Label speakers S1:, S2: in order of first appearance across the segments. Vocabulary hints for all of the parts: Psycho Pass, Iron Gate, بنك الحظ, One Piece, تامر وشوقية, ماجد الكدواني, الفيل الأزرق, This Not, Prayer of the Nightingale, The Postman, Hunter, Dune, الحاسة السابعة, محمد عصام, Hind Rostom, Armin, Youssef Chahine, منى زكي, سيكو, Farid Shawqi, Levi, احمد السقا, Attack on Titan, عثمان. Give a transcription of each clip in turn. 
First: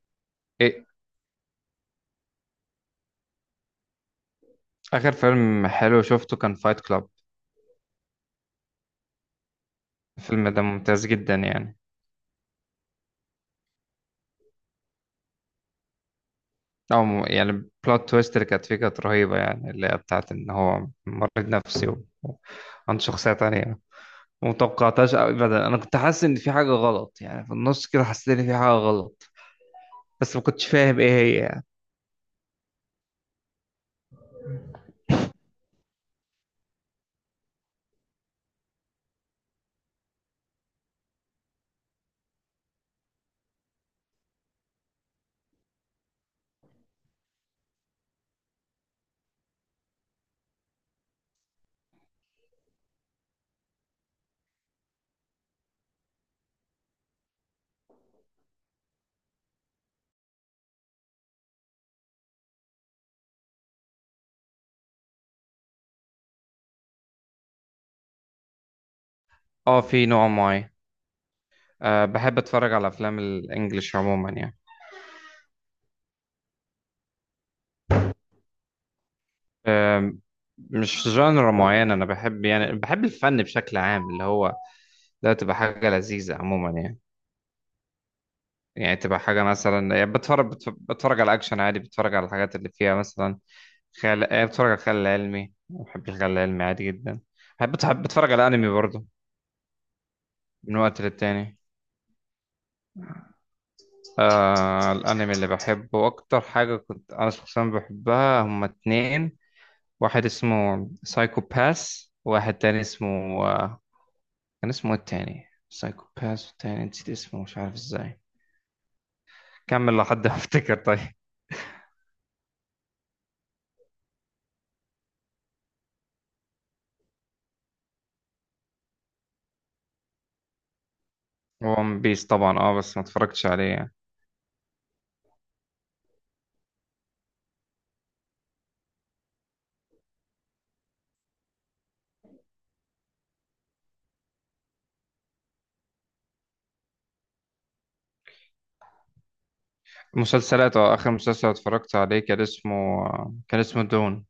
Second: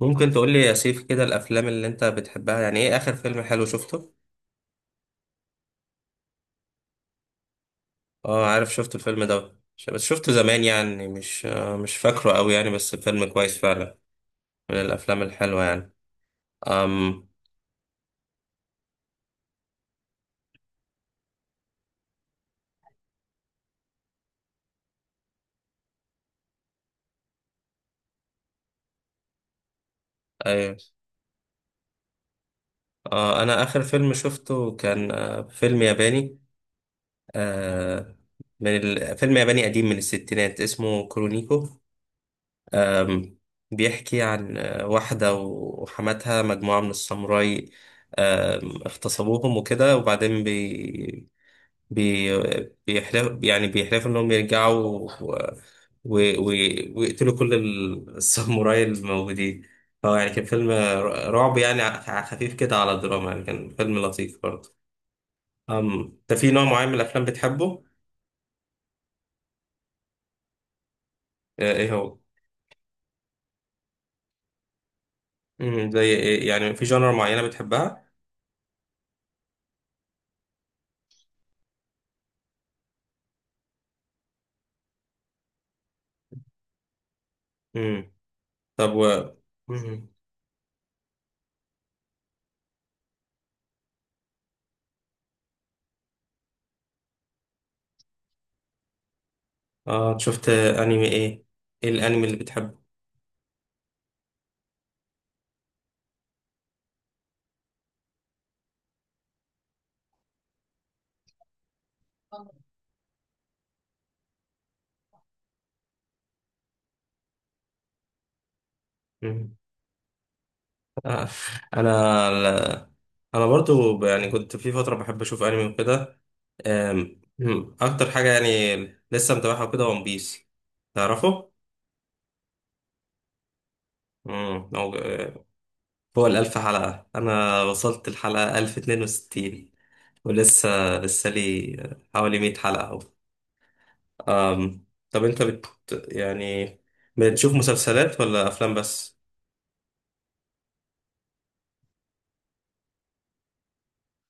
S1: ممكن تقول لي يا
S2: إيه.
S1: سيف كده، الافلام اللي انت بتحبها يعني ايه؟ اخر فيلم حلو شفته؟
S2: آخر فيلم حلو شفته كان فايت كلاب.
S1: اه، عارف شفت الفيلم ده. بس شفته
S2: الفيلم ده
S1: زمان
S2: ممتاز
S1: يعني
S2: جدا
S1: مش آه،
S2: يعني.
S1: مش فاكره قوي يعني، بس فيلم كويس فعلا. من الافلام الحلوه يعني. امم.
S2: يعني البلوت تويست اللي كانت فيه كانت رهيبة، يعني اللي هي بتاعت إن هو مريض نفسي وعنده شخصية تانية متوقعتهاش أبدا. أنا كنت حاسس إن في حاجة غلط، يعني في النص كده حسيت إن في حاجة غلط بس ما كنتش
S1: ايوه.
S2: فاهم إيه هي يعني.
S1: انا اخر فيلم شفته كان فيلم ياباني. آه فيلم ياباني قديم من الستينات اسمه كرونيكو. أم، بيحكي عن واحدة وحماتها، مجموعة من الساموراي اغتصبوهم وكده. وبعدين بي بي بيحلف، يعني بيحلفوا إنهم يرجعوا و... و... ويقتلوا كل الساموراي الموجودين. هو يعني كان فيلم رعب يعني، خفيف كده على الدراما، يعني كان فيلم لطيف برضه. أم، ده في نوع معين من الأفلام بتحبه؟
S2: أه في نوع معين.
S1: إيه
S2: أه
S1: هو؟
S2: بحب أتفرج على أفلام الإنجليش عموما يعني.
S1: مم، زي إيه؟ يعني في جانر معينة بتحبها؟
S2: أه مش جانرا معين، أنا بحب يعني بحب الفن بشكل عام اللي هو ده، تبقى حاجة لذيذة عموما يعني.
S1: مم. طب
S2: يعني تبقى حاجة مثلا،
S1: مم.
S2: يعني بتفرج بتفرج على أكشن عادي، بتفرج على الحاجات اللي فيها مثلا خيال، بتفرج على الخيال العلمي، بحب الخيال العلمي عادي جدا. بحب بتفرج على أنمي برضه
S1: اه، شفت
S2: من وقت
S1: انمي ايه؟
S2: للتاني.
S1: ايه الانمي اللي بتحبه؟
S2: آه الأنمي اللي بحبه أكتر حاجة كنت أنا شخصيا بحبها هما اتنين. واحد اسمه سايكو باس وواحد تاني اسمه، آه كان اسمه إيه التاني؟ سايكو باس والتاني نسيت اسمه مش عارف ازاي.
S1: مم.
S2: كمل لحد ما افتكر طيب.
S1: آه، انا ال- انا برضو، يعني كنت في فتره بحب اشوف انمي وكده. آم، مم، اكتر حاجه يعني لسه متابعها وكده ون بيس، تعرفه؟
S2: ون بيس طبعا، اه بس ما اتفرجتش عليه يعني.
S1: مم، هو آه، هو الالف حلقه، انا وصلت الحلقه 1062 ولسه لي حوالي 100 حلقه أهو. طب انت يعني بتشوف مسلسلات ولا افلام بس؟
S2: مسلسلات اه، اخر مسلسل اتفرجت عليه كان اسمه، كان اسمه دون،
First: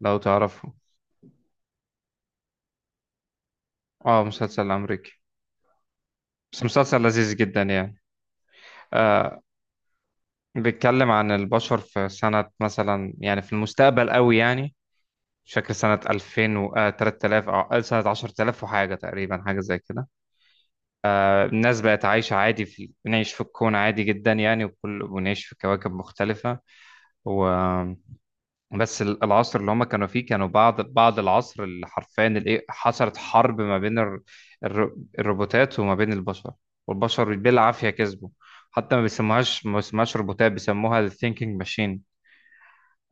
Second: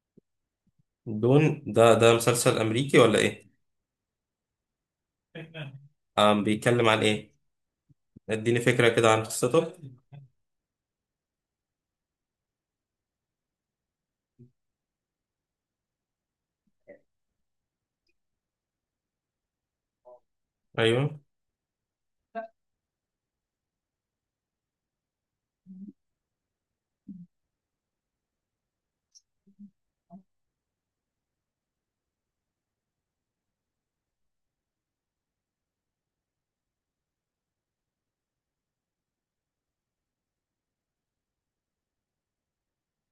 S2: لو تعرفه.
S1: دون ده مسلسل أمريكي ولا إيه؟
S2: اه مسلسل امريكي بس
S1: بيتكلم عن
S2: مسلسل
S1: إيه؟
S2: لذيذ جدا يعني.
S1: اديني فكرة كده عن
S2: آه
S1: قصته.
S2: بيتكلم عن البشر في سنة مثلا، يعني في المستقبل قوي يعني، مش فاكر سنة 2000 و 3000 او سنة 10000 وحاجة تقريبا، حاجة زي كده.
S1: أيوه.
S2: آه الناس بقت عايشة عادي، في بنعيش في الكون عادي جدا يعني، وكل ونعيش في كواكب مختلفة. و... بس العصر اللي هم كانوا فيه كانوا بعد العصر اللي حرفيا الايه، حصلت حرب ما بين الروبوتات وما بين البشر، والبشر بالعافية كسبوا. حتى ما بيسموهاش ما بيسموهاش روبوتات، بيسموها الثينكينج ماشين.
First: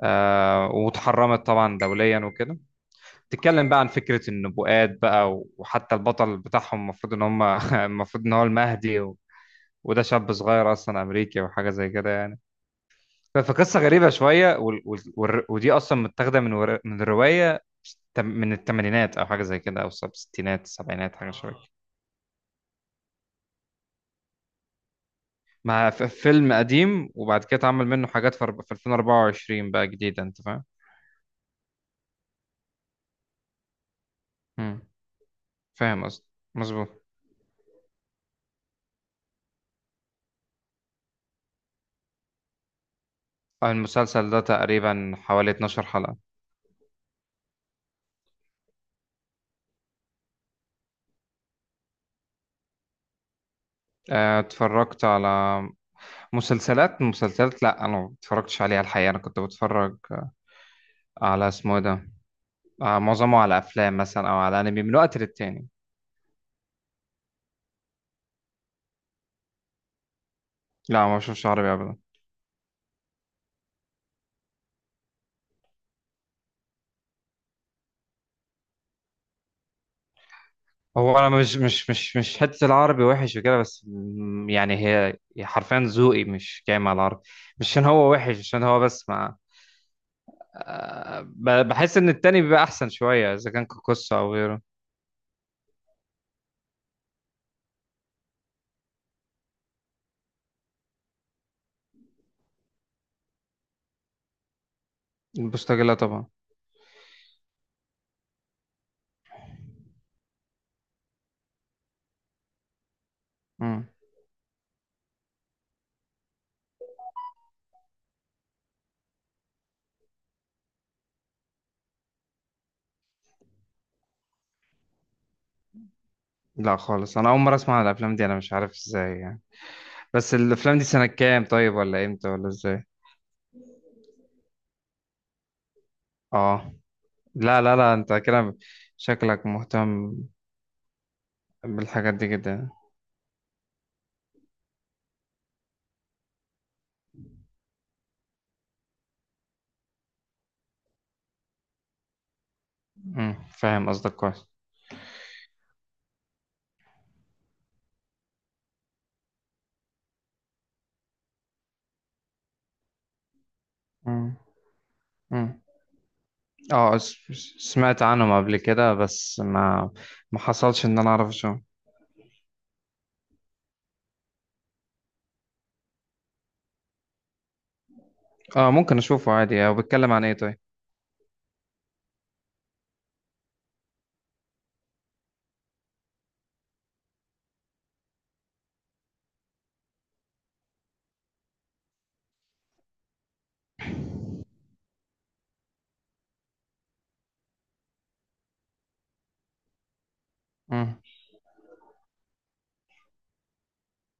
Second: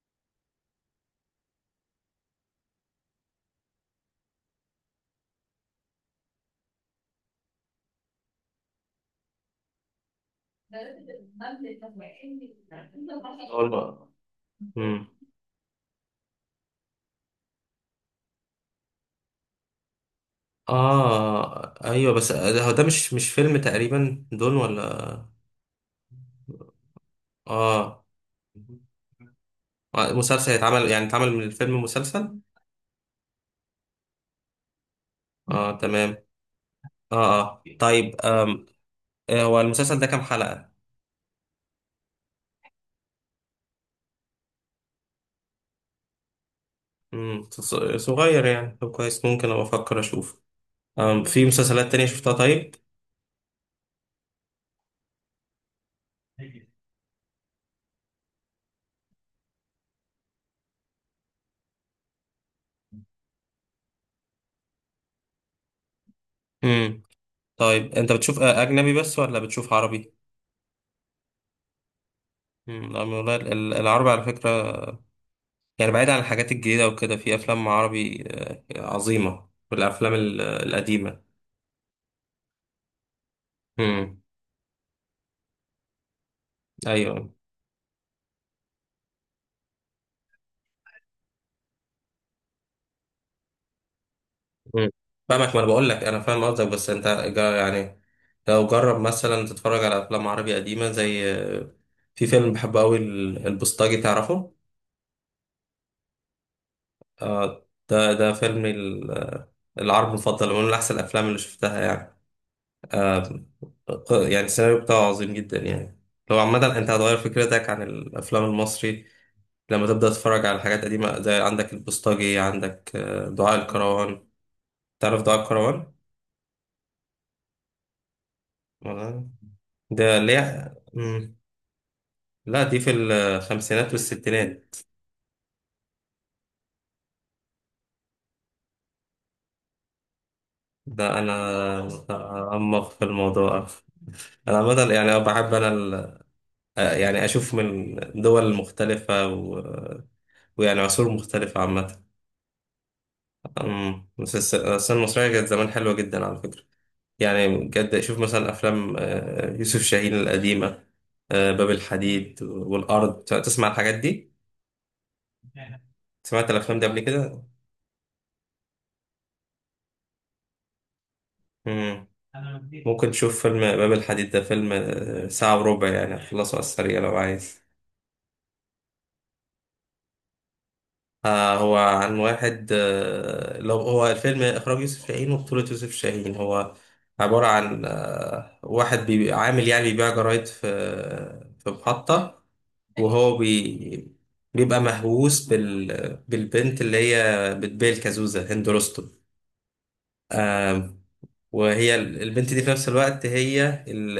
S2: آه واتحرمت طبعا دوليا وكده. تتكلم بقى عن فكرة النبوءات بقى، وحتى البطل بتاعهم المفروض ان هم المفروض ان هو المهدي. و... وده شاب صغير اصلا امريكي وحاجة زي كده يعني. فقصة
S1: أول.
S2: غريبة شوية،
S1: امم.
S2: ودي أصلا متاخدة من من الرواية من الثمانينات أو حاجة زي كده، أو الستينات السبعينات، حاجة شوية اه.
S1: أيوه، بس هو ده مش فيلم تقريبا دون ولا؟
S2: مع فيلم قديم وبعد كده اتعمل
S1: آه.
S2: منه حاجات في في 2024 بقى، جديدة. أنت
S1: مسلسل
S2: فاهم؟
S1: يتعمل يعني اتعمل من الفيلم مسلسل.
S2: مم.
S1: آه
S2: فاهم
S1: تمام.
S2: قصدي. مظبوط.
S1: آه آه، طيب. آم. هو المسلسل ده كام حلقة؟
S2: المسلسل ده تقريبا حوالي 12 حلقة.
S1: امم، صغير يعني. طب كويس، ممكن أبقى أفكر أشوف. آم، في مسلسلات تانية شفتها طيب؟
S2: اتفرجت على مسلسلات، لا أنا ما اتفرجتش عليها الحقيقة. أنا كنت بتفرج على اسمه إيه ده، معظمه على أفلام مثلا، أو على أنمي من وقت للتاني.
S1: طيب انت بتشوف اجنبي بس ولا بتشوف عربي؟
S2: لا ما بشوفش عربي أبدا.
S1: امم، لا والله العربي على فكره، يعني بعيد عن الحاجات الجديده وكده، في افلام عربي عظيمه، والافلام
S2: هو
S1: القديمه.
S2: انا مش حته العربي وحش وكده، بس
S1: امم.
S2: يعني هي حرفيا ذوقي مش جاي مع العربي.
S1: ايوه.
S2: مش عشان هو وحش، عشان هو بس مع، بحس ان التاني بيبقى احسن شويه، اذا كان كوكوسا او غيره.
S1: امم، فاهمك. ما انا بقول لك انا فاهم قصدك، بس انت جا- يعني لو جرب مثلا تتفرج على افلام عربي قديمه زي في فيلم بحبه قوي، البوسطجي، تعرفه؟
S2: البوستاجيلا طبعا.
S1: ده ده فيلم ال- آه، العربي المفضل، من احسن الافلام اللي شفتها يعني. آه
S2: مم.
S1: يعني السيناريو بتاعه عظيم جدا يعني. لو عامة أنت هتغير فكرتك عن الأفلام المصري لما تبدأ تتفرج على حاجات قديمة، زي عندك البوسطجي، عندك دعاء الكروان. تعرف دعاء الكروان؟
S2: لا خالص، انا اول مره اسمع عن الافلام دي، انا مش عارف ازاي
S1: ولا؟
S2: يعني.
S1: ده اللي
S2: بس
S1: هي
S2: الافلام دي سنه كام طيب، ولا امتى ولا
S1: لا، دي
S2: ازاي؟
S1: في الخمسينات والستينات.
S2: اه. لا لا لا، انت كده شكلك مهتم
S1: ده أنا
S2: بالحاجات دي جدا.
S1: أعمق في الموضوع. أنا عامة يعني بحب أنا يعني أشوف من دول مختلفة ويعني عصور مختلفة عامة.
S2: مم. فاهم
S1: أمم،
S2: قصدك
S1: بس
S2: كويس.
S1: السينما المصرية كانت زمان حلوة جدا على فكرة. يعني بجد شوف مثلا أفلام يوسف شاهين القديمة، باب الحديد والأرض. تسمع الحاجات دي؟
S2: مم. مم.
S1: سمعت الأفلام دي
S2: اه
S1: قبل كده؟
S2: سمعت عنهم قبل كده، بس ما ما حصلش ان انا اعرف اشوفه.
S1: أمم. ممكن تشوف فيلم باب الحديد، ده فيلم ساعة وربع، يعني هتخلصه على السريع لو عايز.
S2: اه ممكن اشوفه عادي. هو بيتكلم عن ايه طيب؟
S1: هو عن واحد. آه لو هو الفيلم إخراج يوسف شاهين وبطولة يوسف شاهين. هو عبارة عن واحد عامل، يعني بيبيع جرايد في في محطة. وهو بي... بيبقى مهووس بالبنت اللي هي بتبيع الكازوزة، هند رستم.
S2: مم.
S1: آم، وهي البنت دي، في نفس الوقت هي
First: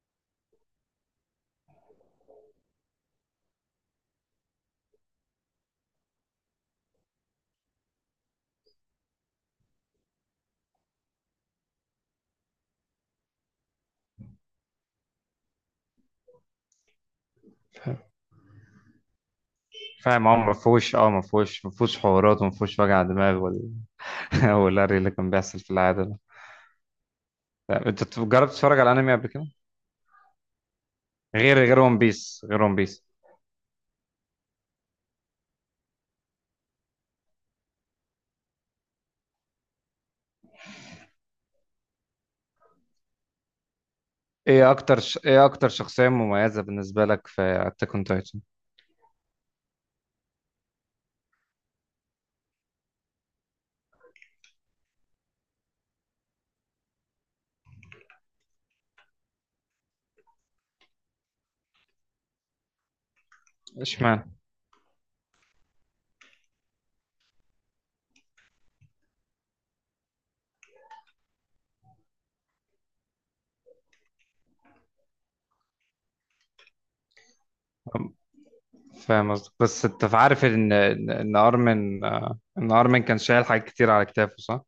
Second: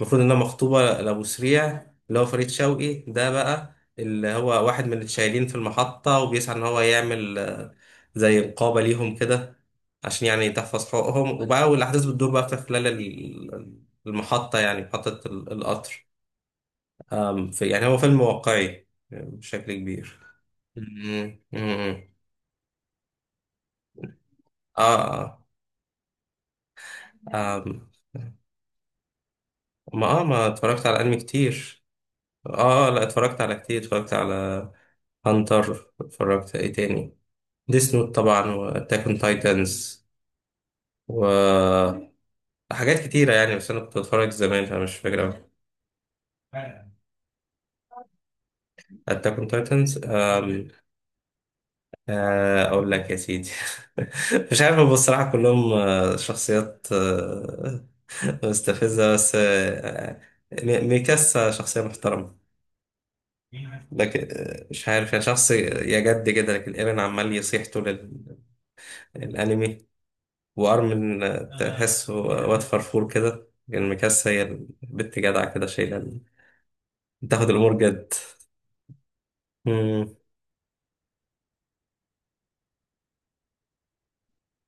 S1: المفروض انها مخطوبة لأبو سريع، اللي هو فريد شوقي. ده بقى اللي هو واحد من الشايلين في المحطة، وبيسعى ان هو يعمل زي نقابة ليهم كده، عشان يعني تحفظ حقوقهم. وبقى والأحداث بتدور بقى في خلال المحطة، يعني محطة القطر. في يعني هو
S2: فاهم.
S1: فيلم واقعي بشكل كبير.
S2: فاهم، اه ما فيهوش
S1: مم.
S2: ما فيهوش
S1: مم.
S2: حوارات، وما فيهوش وجع دماغ ولا والهري اللي كان
S1: اه.
S2: بيحصل في العاده ده.
S1: اه. آم.
S2: فاهم. انت جربت تتفرج على انمي قبل كده؟
S1: ما اتفرجت على انمي
S2: غير
S1: كتير.
S2: ون بيس،
S1: اه، لا اتفرجت على كتير، اتفرجت على هانتر، اتفرجت ايه تاني، ديس نوت طبعا، واتاك اون تايتنز وحاجات كتيرة يعني. بس انا كنت بتفرج زمان
S2: ايه
S1: فمش
S2: اكتر
S1: فاكر اوي.
S2: شخصيه مميزه بالنسبه لك في اتاك اون تايتن؟
S1: اتاك اون تايتنز، اقول لك يا سيدي. مش عارف، هو بصراحة كلهم شخصيات مستفزة، بس ميكاسا شخصية محترمة. لكن
S2: اشمعنى؟
S1: مش عارف، يعني شخص يا جد كده. لكن ايرين عمال يصيح طول الأنمي، وأرمن تحسه واد فرفور كده. لكن ميكاسا هي البت جدعة كده، شايلة، بتاخد الأمور جد.
S2: فاهم قصدك، بس انت
S1: مم.
S2: عارف ان ان إن ارمن، آه، ان ارمن كان شايل حاجات كتير على كتافه، صح؟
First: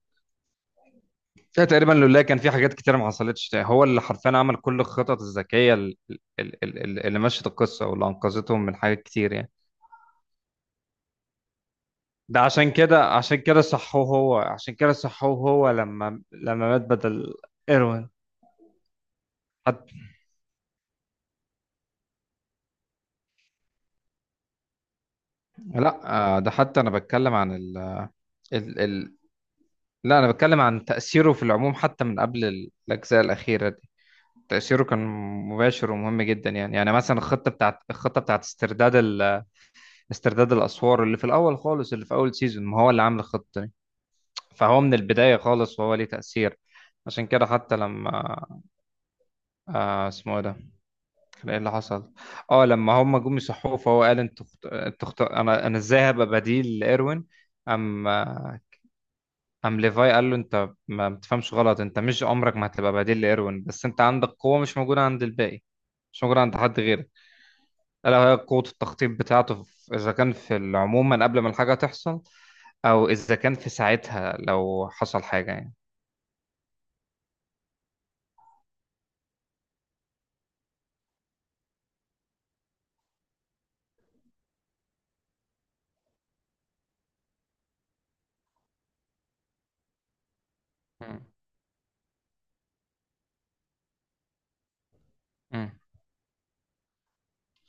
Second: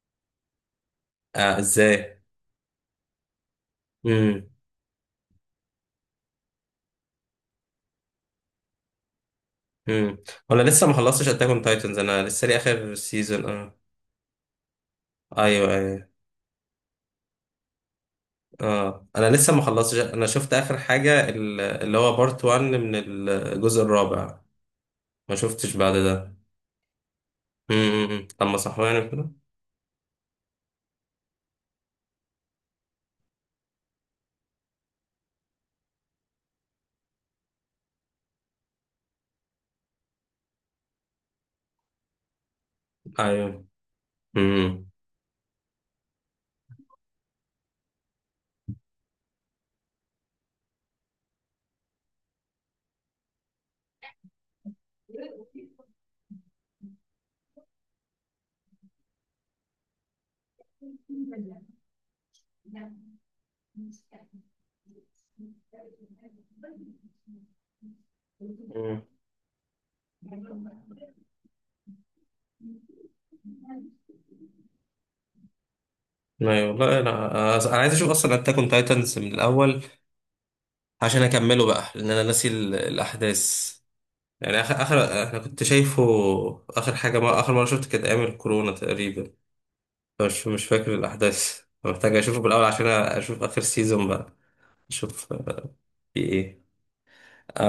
S1: آه،
S2: لا تقريبا،
S1: ازاي؟
S2: لولا كان في حاجات كتير ما حصلتش. هو اللي حرفيا
S1: مم.
S2: عمل كل الخطط الذكية اللي مشت القصة واللي أنقذتهم من حاجات كتير يعني.
S1: مم. وأنا لسه ما خلصتش أتاك أون تايتنز، أنا
S2: ده
S1: لسه لي
S2: عشان
S1: آخر
S2: كده، عشان
S1: سيزون
S2: كده
S1: آه.
S2: صحوه هو عشان كده صحوه هو
S1: أيوه، أيوه.
S2: لما مات بدل إيروين.
S1: اه، انا لسه ما
S2: حتى،
S1: خلصتش، انا شفت اخر حاجه اللي هو بارت 1 من الجزء الرابع. ما شفتش بعد
S2: لا.
S1: ده.
S2: ده حتى أنا بتكلم عن
S1: طب ما
S2: ال...
S1: صحواني
S2: ال...
S1: كده.
S2: لا أنا بتكلم عن تأثيره في العموم، حتى من قبل الأجزاء الأخيرة دي. تأثيره كان مباشر ومهم جدا يعني. يعني مثلا الخطة بتاعت استرداد استرداد الأسوار اللي في الأول خالص، اللي في أول سيزون. ما هو اللي عامل الخطة
S1: ايوه.
S2: دي. فهو
S1: امم.
S2: من البداية خالص وهو ليه تأثير. عشان كده حتى لما، اسمه إيه ده، كان ايه اللي حصل، اه لما هم جم يصحوه فهو قال، انت خت... انت خت... انا انا ازاي هبقى بديل لايروين؟ ام آه، ام ليفاي قال له انت ما بتفهمش غلط، انت مش عمرك ما هتبقى بديل لايروين، بس انت عندك قوة مش موجودة عند الباقي، مش موجودة عند حد غيرك، الا وهي قوة
S1: مم.
S2: التخطيط بتاعته، اذا كان في عموما قبل ما الحاجة تحصل، او اذا كان في ساعتها لو حصل حاجة يعني.
S1: ايوه، لا لا، انا عايز اشوف اصلا اتاك اون تايتنز من الاول عشان اكمله بقى، لان انا ناسي الاحداث. يعني اخر انا كنت شايفه، اخر حاجه، ما اخر مره شفت كانت ايام الكورونا تقريبا، مش فاكر
S2: مم.
S1: الاحداث. محتاج اشوفه بالاول عشان اشوف اخر سيزون بقى، اشوف
S2: مم.
S1: في ايه.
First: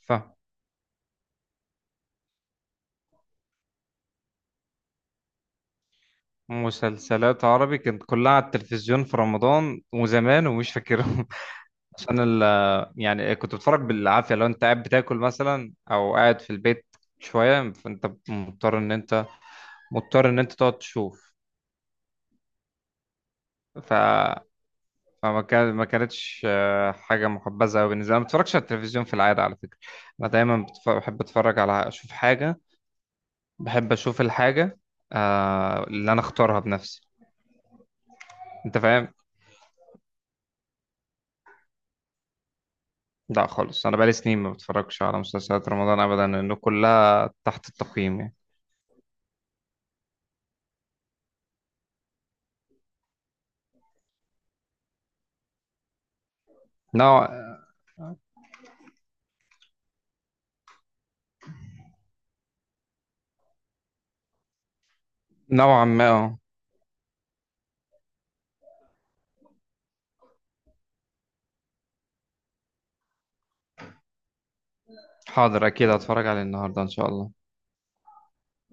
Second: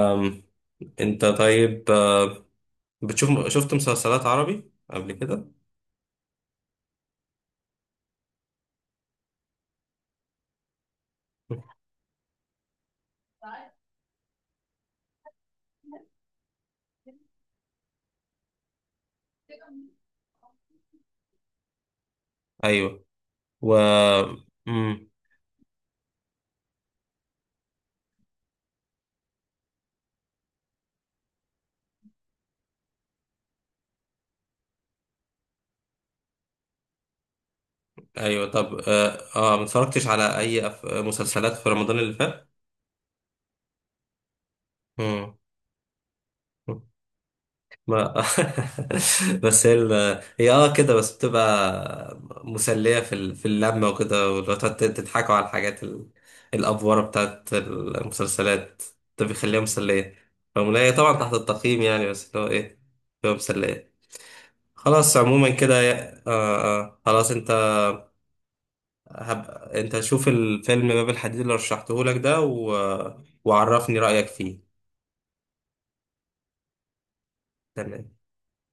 S2: فاهم.
S1: انت طيب، شفت مسلسلات عربي قبل كده؟
S2: مسلسلات عربي كانت كلها على التلفزيون في رمضان وزمان، ومش فاكرهم عشان يعني كنت بتفرج بالعافية، لو انت قاعد بتاكل مثلا او قاعد في البيت شوية، فانت مضطر ان انت تقعد تشوف.
S1: ايوه. و.
S2: ف
S1: مم.
S2: فما كان، ما كانتش حاجة محبذة أوي بالنسبة لي. أنا ما بتفرجش على التلفزيون في العادة على فكرة. أنا دايما بحب أتفرج على، أشوف حاجة، بحب اشوف الحاجه آه اللي انا اختارها بنفسي.
S1: ايوه، طب
S2: انت فاهم؟
S1: اه ما اتفرجتش على اي مسلسلات في رمضان اللي فات.
S2: لا خالص، انا بقالي سنين ما بتفرجش على
S1: مم.
S2: مسلسلات رمضان ابدا، لانه كلها تحت التقييم
S1: ما
S2: يعني.
S1: بس هي هي اه كده بس، بتبقى مسلية في في اللمة وكده، ولو تقعد تضحكوا على الحاجات الأفورة
S2: نوع
S1: بتاعت المسلسلات، ده بيخليها مسلية رغم إن هي طبعا تحت التقييم يعني. بس اللي هو ايه، بتبقى مسلية. خلاص عموما كده.
S2: نوعا ما آه.
S1: خلاص انت، انت شوف الفيلم باب الحديد اللي رشحته لك ده، وعرفني رأيك فيه.
S2: حاضر، اكيد هتفرج عليه النهارده ان شاء الله.
S1: تمام.